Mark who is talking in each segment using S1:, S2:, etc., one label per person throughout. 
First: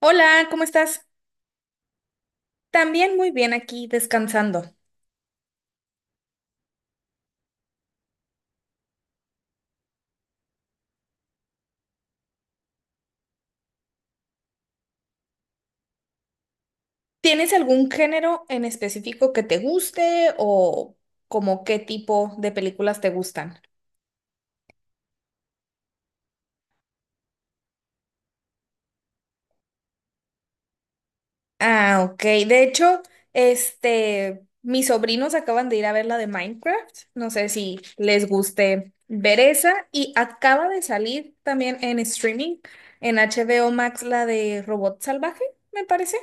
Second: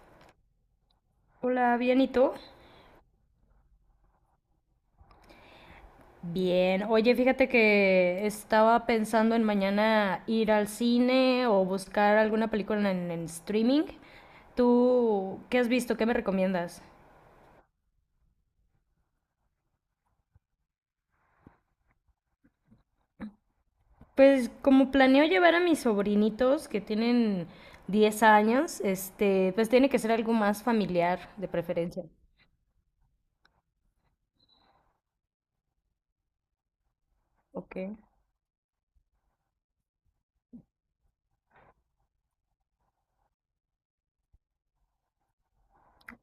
S1: Hola, ¿cómo estás?
S2: Hola, bien, ¿y tú?
S1: También muy bien aquí descansando.
S2: Bien. Oye, fíjate que estaba pensando en mañana ir al cine o buscar alguna película en streaming. ¿Tú qué has visto? ¿Qué me recomiendas?
S1: ¿Tienes algún género en específico que te guste o como qué tipo de películas te gustan?
S2: Pues como planeo llevar a mis sobrinitos que tienen 10 años, este, pues tiene que ser algo más familiar de
S1: Ah,
S2: preferencia.
S1: ok. De hecho, mis sobrinos acaban de ir a ver la de Minecraft. No sé
S2: Ok,
S1: si les guste ver esa. Y acaba de salir también en streaming, en HBO Max, la de Robot Salvaje, me parece,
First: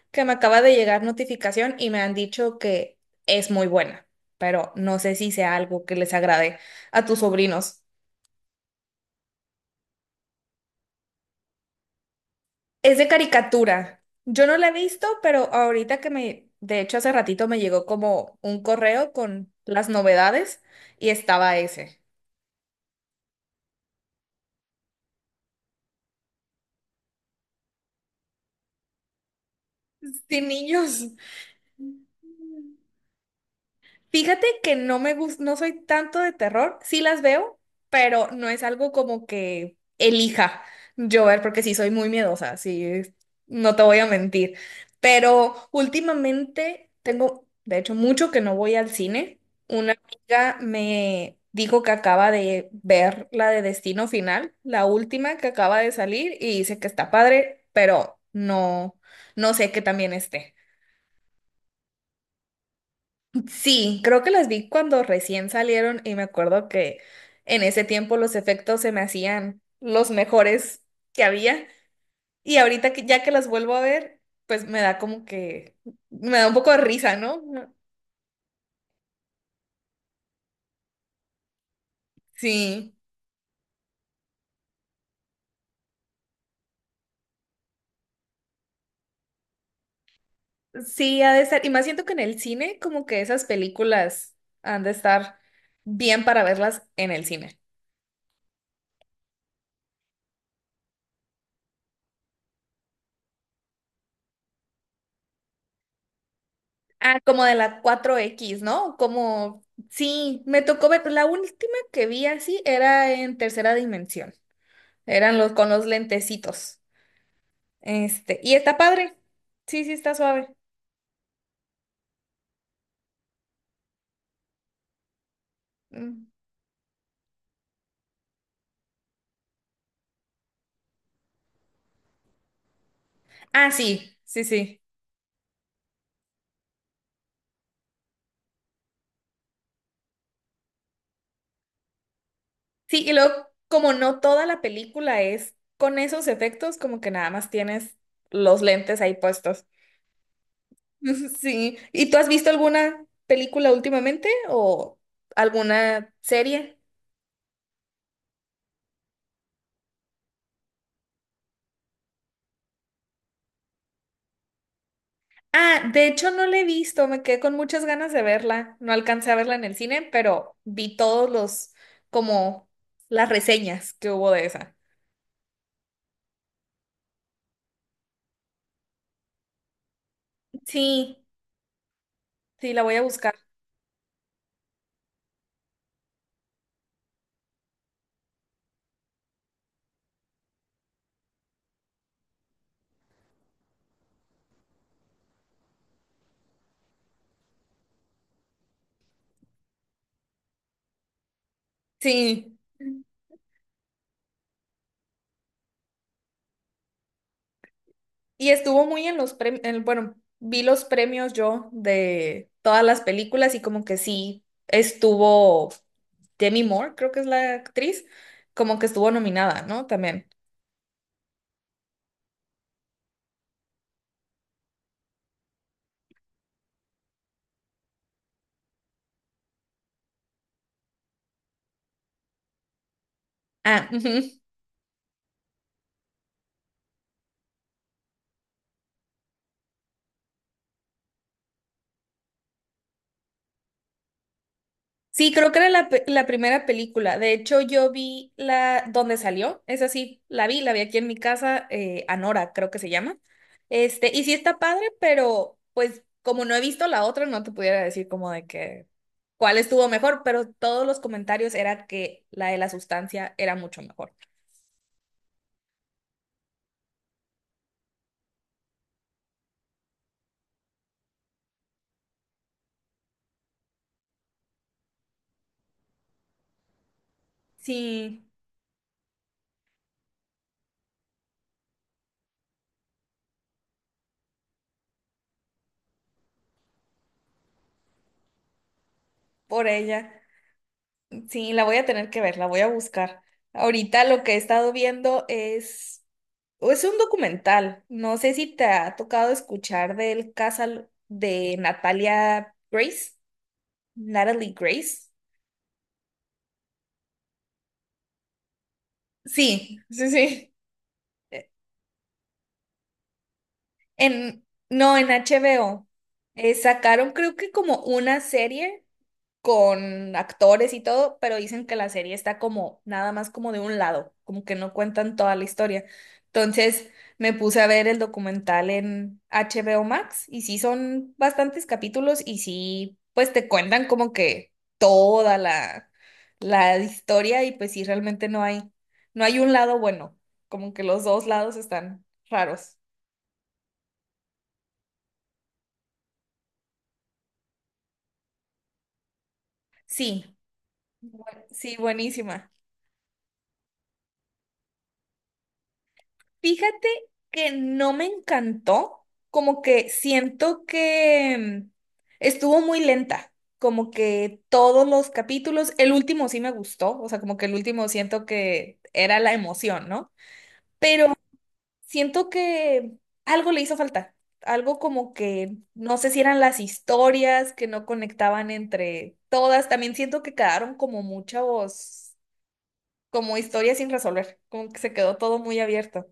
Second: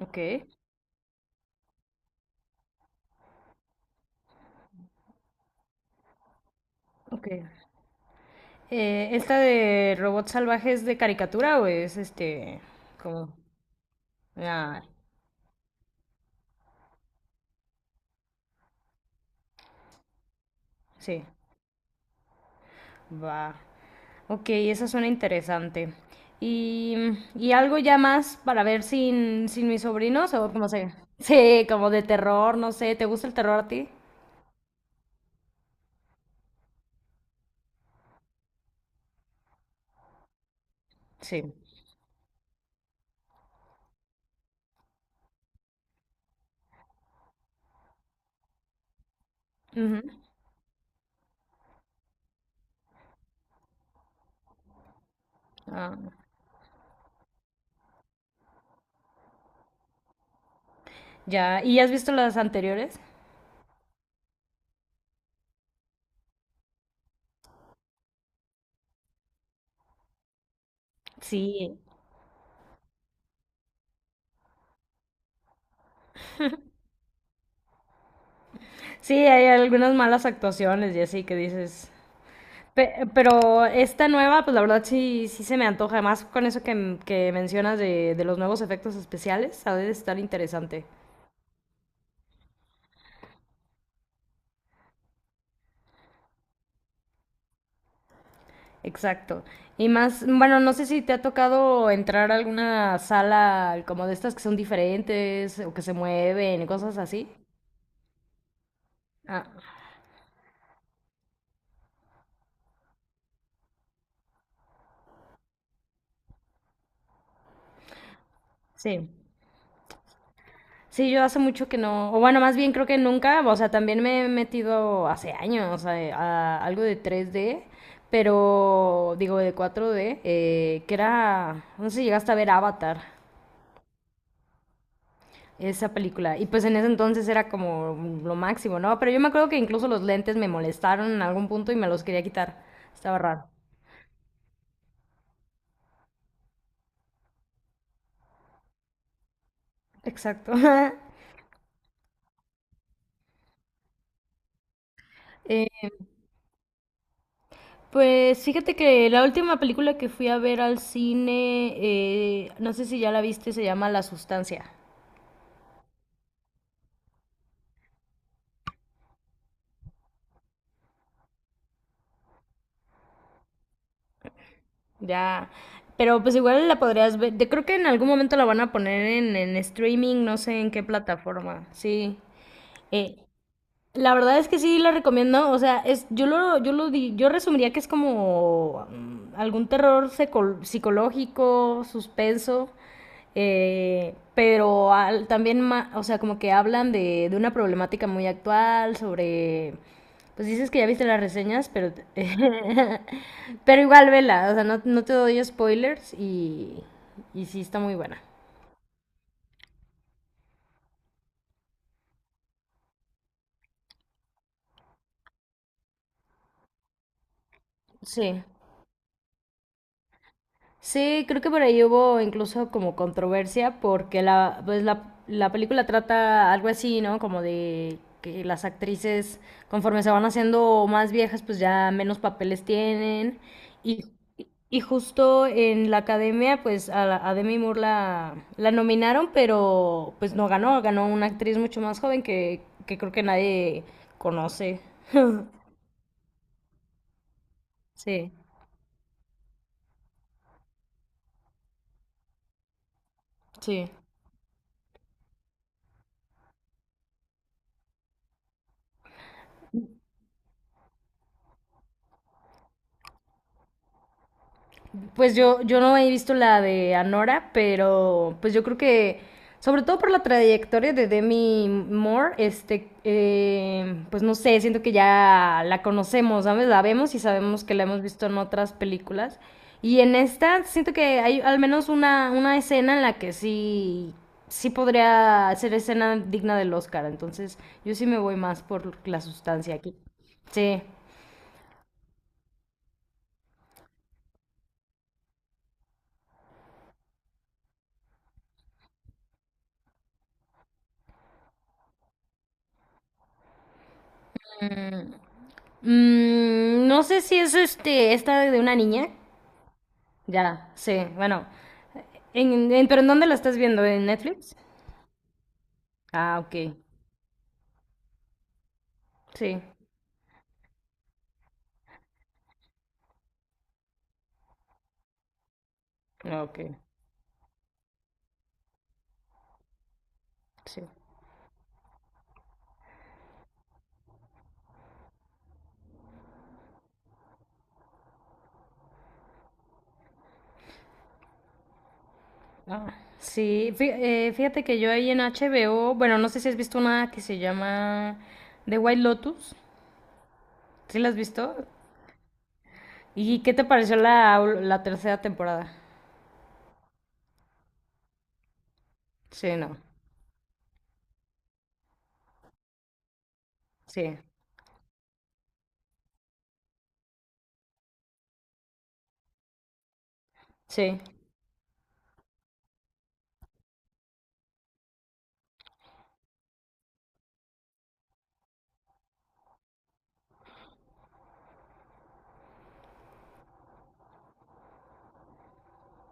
S2: ok,
S1: que me acaba de llegar notificación y me han dicho que es muy buena. Pero no sé si sea algo que les agrade a tus
S2: ok.
S1: sobrinos.
S2: ¿Esta de robots salvajes de caricatura o es este
S1: Es de
S2: como...
S1: caricatura. Yo no la he
S2: Ah,
S1: visto, pero ahorita de hecho hace ratito me llegó como un correo con las novedades y
S2: sí,
S1: estaba ese.
S2: va. Ok, eso suena interesante. Y, y algo ya más para ver sin mis sobrinos
S1: Sin
S2: o como
S1: niños.
S2: se... Sí, como de terror, no sé. ¿Te gusta el terror a ti?
S1: Fíjate que no me gusta, no soy tanto de terror, sí las veo, pero no es algo como que elija yo ver,
S2: Sí.
S1: porque sí soy muy miedosa, sí, no te voy a mentir. Pero últimamente tengo, de hecho, mucho que no voy al cine. Una
S2: Ujú.
S1: amiga me dijo que acaba de ver la de Destino Final, la última que acaba de
S2: Ah,
S1: salir, y dice que está padre, pero no, no sé que también esté.
S2: ya. ¿Y has visto las anteriores?
S1: Sí, creo que las vi cuando recién salieron y me acuerdo que en ese tiempo los efectos se me hacían los mejores que había
S2: Sí.
S1: y ahorita que ya que las vuelvo a ver, pues me da como que me da un poco de risa, ¿no?
S2: Sí, hay algunas malas actuaciones y así que dices.
S1: Sí,
S2: Pero esta nueva, pues la verdad sí, sí se me antoja. Además, con eso que mencionas de los nuevos efectos especiales, ha de estar interesante.
S1: sí, ha de estar. Y más siento que en el cine como que esas películas han de estar bien para verlas en el cine.
S2: Exacto. Y más, bueno, no sé si te ha tocado entrar a alguna sala como de estas que son diferentes o que se mueven y cosas
S1: Ah,
S2: así.
S1: como de la cuatro x, ¿no? Como,
S2: Ah,
S1: sí, me tocó ver, la última que vi así era en tercera dimensión. Eran los con los lentecitos. Y está
S2: sí.
S1: padre. Sí, sí, está suave.
S2: Sí, yo hace mucho que no, o bueno, más bien creo que nunca, o sea, también me he metido hace años a,
S1: Mm.
S2: a algo de tres d pero digo de cuatro d que era, no sé si llegaste a ver Avatar.
S1: Ah, sí, sí, sí.
S2: Esa película. Y pues en ese entonces era como lo máximo, ¿no? Pero yo me acuerdo que incluso los lentes me molestaron en algún punto y me los quería quitar.
S1: Sí, y
S2: Estaba
S1: luego,
S2: raro.
S1: como no toda la película es con esos efectos, como que nada más tienes los lentes ahí puestos.
S2: Exacto.
S1: Sí. ¿Y tú has visto alguna película últimamente o
S2: Eh,
S1: alguna serie?
S2: pues fíjate que la última película que fui a ver al cine, no sé si ya la viste, se llama La Sustancia.
S1: Ah, de hecho no la he visto, me quedé con muchas ganas de verla. No alcancé a verla en el cine, pero vi todos los, como las reseñas que hubo de esa.
S2: Ya, pero pues igual la podrías ver. Creo que en algún momento la van a poner en streaming, no sé en qué
S1: Sí,
S2: plataforma. Sí.
S1: sí, la voy a
S2: Eh,
S1: buscar.
S2: La verdad es que sí la recomiendo, o sea, es, yo resumiría que es como algún psicológico, suspenso, pero también, o sea, como que hablan de una problemática muy actual, sobre, pues dices que ya viste las reseñas, pero,
S1: Sí.
S2: pero igual vela, o sea, no, no te doy spoilers y sí está muy buena.
S1: Y estuvo muy en los premios, bueno, vi los premios yo de todas las películas y como que sí, estuvo Demi Moore, creo que es la actriz,
S2: Sí.
S1: como que estuvo nominada, ¿no? También.
S2: Sí, creo que por ahí hubo incluso como controversia porque pues la película trata algo así, ¿no? Como de que las actrices conforme se van haciendo más viejas pues ya menos papeles tienen
S1: Ah,
S2: y,
S1: ujú.
S2: y justo en la academia pues a Demi Moore la nominaron pero pues no ganó, ganó una actriz mucho más joven que creo que nadie conoce.
S1: Sí, creo que era la, la primera película. De hecho, yo vi
S2: Sí,
S1: la donde salió. Es así, la vi aquí en mi casa, Anora, creo que se llama.
S2: sí.
S1: Y sí está padre, pero pues como no he visto la otra, no te pudiera decir como de que cuál estuvo mejor, pero todos los comentarios era que la de la sustancia era mucho mejor.
S2: Pues yo no he visto la de Anora, pero pues yo creo que, sobre todo por la trayectoria de Demi Moore, este, pues no sé, siento que ya la conocemos, ¿sabes? La vemos y sabemos que la hemos
S1: Sí,
S2: visto en otras películas. Y en esta siento que hay al menos una escena en la que sí, sí podría ser escena digna del Oscar. Entonces yo sí me voy más por la
S1: por
S2: sustancia aquí.
S1: ella.
S2: Sí.
S1: Sí, la voy a tener que ver, la voy a buscar. Ahorita lo que he estado viendo es, o es un documental. No sé si te ha tocado escuchar del caso de Natalia Grace, Natalie Grace.
S2: Mm, no sé si es este, esta de una niña.
S1: Sí, sí, sí.
S2: Ya, sí, bueno.
S1: Eh,
S2: ¿Pero en dónde la estás viendo? ¿En Netflix?
S1: No, en HBO.
S2: Ah, ok.
S1: Sacaron creo que como una serie,
S2: Sí.
S1: con actores y todo, pero dicen que la serie está como nada más como de un lado, como que no cuentan toda la historia.
S2: Ok,
S1: Entonces me puse a ver el documental en HBO Max y sí
S2: sí.
S1: son bastantes capítulos y sí, pues te cuentan como que toda la, la historia y pues sí, realmente no hay, no hay un lado bueno, como que los dos lados están raros.
S2: Ah, sí, fíjate que yo ahí en HBO, bueno, no sé si has visto una que se llama The White Lotus.
S1: Sí,
S2: ¿Sí la has
S1: bu-
S2: visto?
S1: sí, buenísima.
S2: ¿Y qué te pareció la tercera temporada?
S1: Fíjate que no me encantó,
S2: Sí,
S1: como
S2: no.
S1: que siento que mm, estuvo muy lenta, como
S2: Sí,
S1: que todos los capítulos, el último sí me gustó, o sea, como que el último siento que era la emoción, ¿no?
S2: sí.
S1: Pero siento que algo le hizo falta, algo como que no sé si eran las historias que no conectaban entre todas, también siento que quedaron como muchos, como historias sin resolver, como que se quedó todo muy abierto.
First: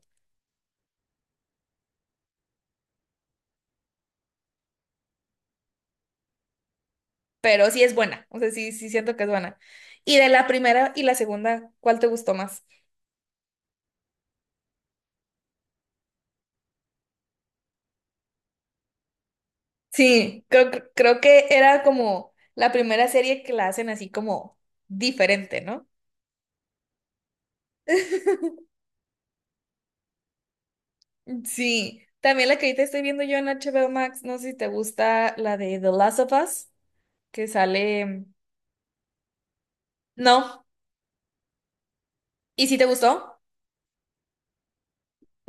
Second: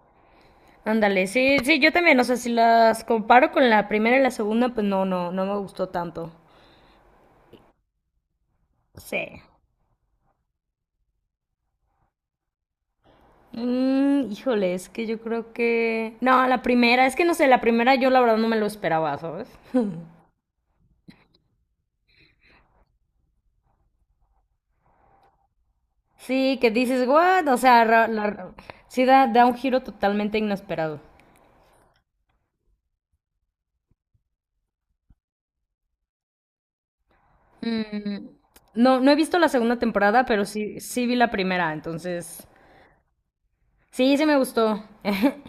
S2: Ándale, sí, sí, yo también, o sea, si las comparo con la primera y la segunda, pues no, no, no me gustó tanto.
S1: Pero sí es buena, o sea, sí, sí siento que es
S2: Sí.
S1: buena. Y de la primera y la segunda, ¿cuál te gustó más?
S2: Mm, híjole, es que yo creo que... No, la primera, es que no sé, la primera yo la verdad no me lo esperaba, ¿sabes?
S1: Sí, creo, creo que era como la primera serie que la hacen así como diferente, ¿no?
S2: Sí, que dices, what? O sea, sí da, da un giro totalmente inesperado.
S1: Sí, también la que ahorita estoy viendo yo en HBO Max, no sé si te gusta la de The Last of Us, que sale...
S2: Mm, no, no he visto la segunda temporada, pero
S1: No,
S2: sí, sí vi la primera, entonces
S1: ¿y si te gustó?
S2: sí, sí me gustó.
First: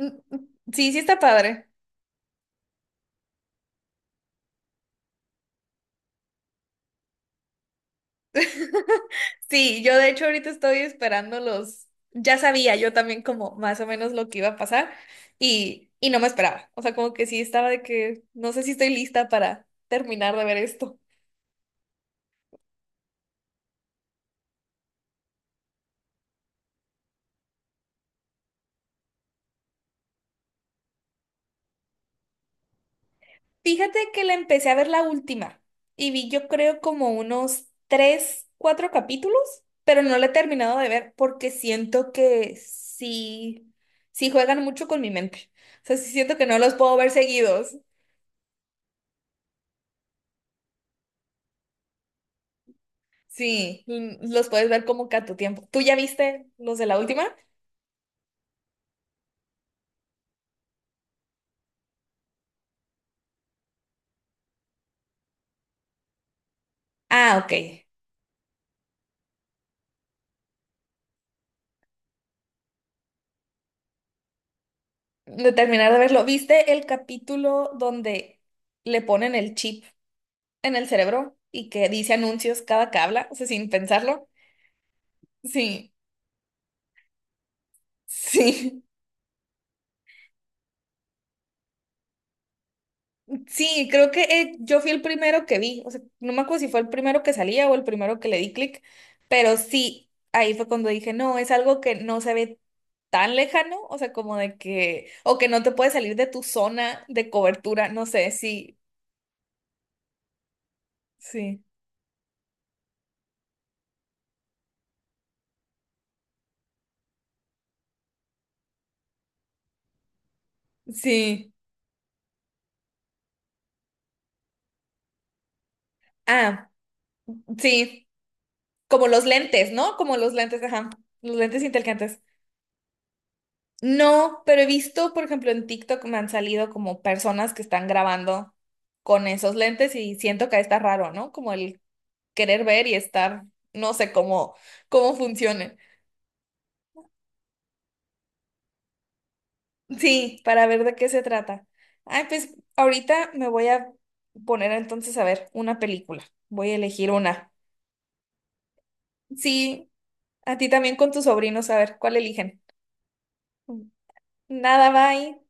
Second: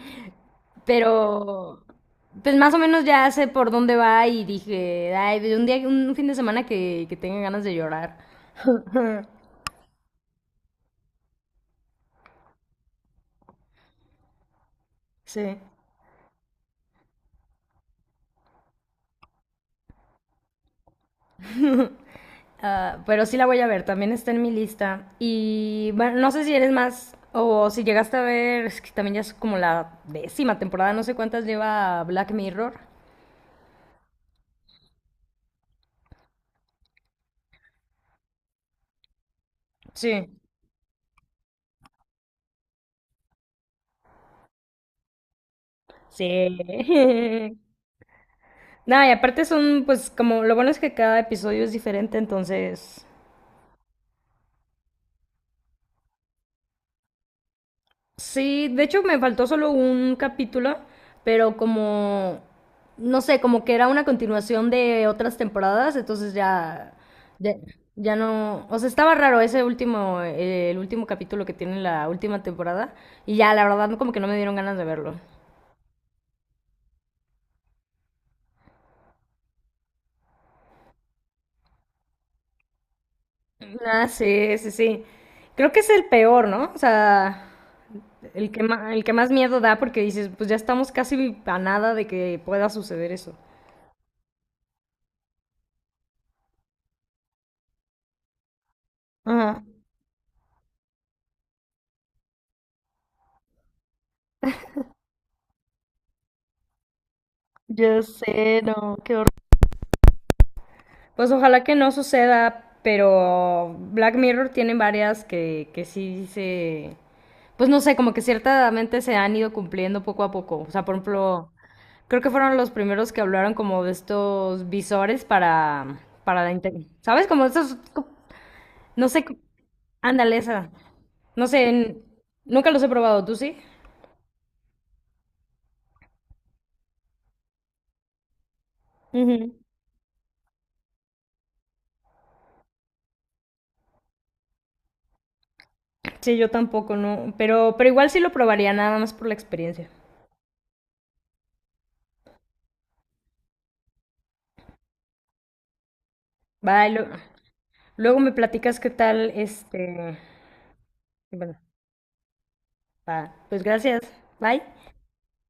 S1: Mm, mm, sí, sí está padre.
S2: Pero, pues más o menos ya sé por dónde va y dije, ay, de un día, un fin de semana que tenga ganas de llorar.
S1: Sí, yo de hecho ahorita estoy esperando los, ya sabía yo también como más o menos lo que iba a pasar
S2: Sí.
S1: y no me esperaba. O sea, como que sí estaba de que no sé si estoy lista para terminar de ver esto.
S2: Pero sí la voy a ver, también está en mi lista. Y bueno, no sé si eres más o si llegaste a ver, es que también ya es como la décima temporada, no sé cuántas lleva Black Mirror.
S1: Fíjate que la empecé a ver la última y vi yo creo como unos tres, cuatro capítulos, pero
S2: Sí.
S1: no la he terminado de ver porque siento que sí, sí juegan mucho con mi mente. O sea, sí
S2: Sí.
S1: siento que no los puedo ver seguidos.
S2: Nada, y aparte son, pues como lo bueno es que cada episodio es diferente, entonces
S1: Sí, los puedes ver como que a tu tiempo. ¿Tú ya viste los de la última?
S2: sí, de hecho me faltó solo un capítulo, pero como, no sé, como que era una continuación de otras temporadas, entonces ya,
S1: Ah, ok.
S2: ya, ya no, o sea, estaba raro ese último, el último capítulo que tiene la última temporada, y ya, la verdad, como que no me dieron ganas de verlo.
S1: De terminar de verlo, ¿viste el capítulo donde le ponen el chip en el cerebro y que dice anuncios cada que habla? O sea, sin
S2: Ah,
S1: pensarlo.
S2: sí, sí, sí. Creo que es
S1: Sí,
S2: el peor, ¿no? O sea,
S1: sí.
S2: el que más miedo da porque dices, pues ya estamos casi a nada de que pueda suceder eso.
S1: Sí, creo que yo fui el primero que vi, o sea, no me acuerdo si fue el primero que salía o el primero que le di clic, pero
S2: Ajá.
S1: sí, ahí fue cuando dije, no, es algo que no se ve tan lejano, o sea, como de que, o que no te puede salir de tu zona de cobertura, no sé, sí,
S2: Pues
S1: sí,
S2: ojalá que no suceda, pero Black Mirror tiene varias que sí se... Pues no sé, como que ciertamente se han ido cumpliendo poco a poco. O sea, por
S1: sí,
S2: ejemplo, creo que fueron los primeros que hablaron como de estos visores para
S1: ah,
S2: ¿sabes? Como estos...
S1: sí, como
S2: no sé,
S1: los lentes, ¿no? Como los
S2: ándale
S1: lentes,
S2: esa.
S1: ajá, los
S2: No
S1: lentes
S2: sé,
S1: inteligentes.
S2: nunca los he probado, ¿tú sí?
S1: No, pero he visto, por ejemplo, en TikTok me han salido como personas que están grabando con esos
S2: Ujú.
S1: lentes y siento que está raro, ¿no? Como el querer ver y estar, no sé cómo, cómo funcione.
S2: Sí, yo tampoco, no. Pero igual sí lo probaría, nada más por la experiencia.
S1: Sí, para ver de qué se trata. Ay, pues ahorita me voy a poner entonces a ver una película. Voy a elegir
S2: Bye,
S1: una.
S2: luego me platicas qué tal
S1: Sí,
S2: este.
S1: a ti también con tus
S2: Y bueno,
S1: sobrinos, a ver cuál eligen.
S2: va. Pues gracias. Bye.
S1: Nada, bye.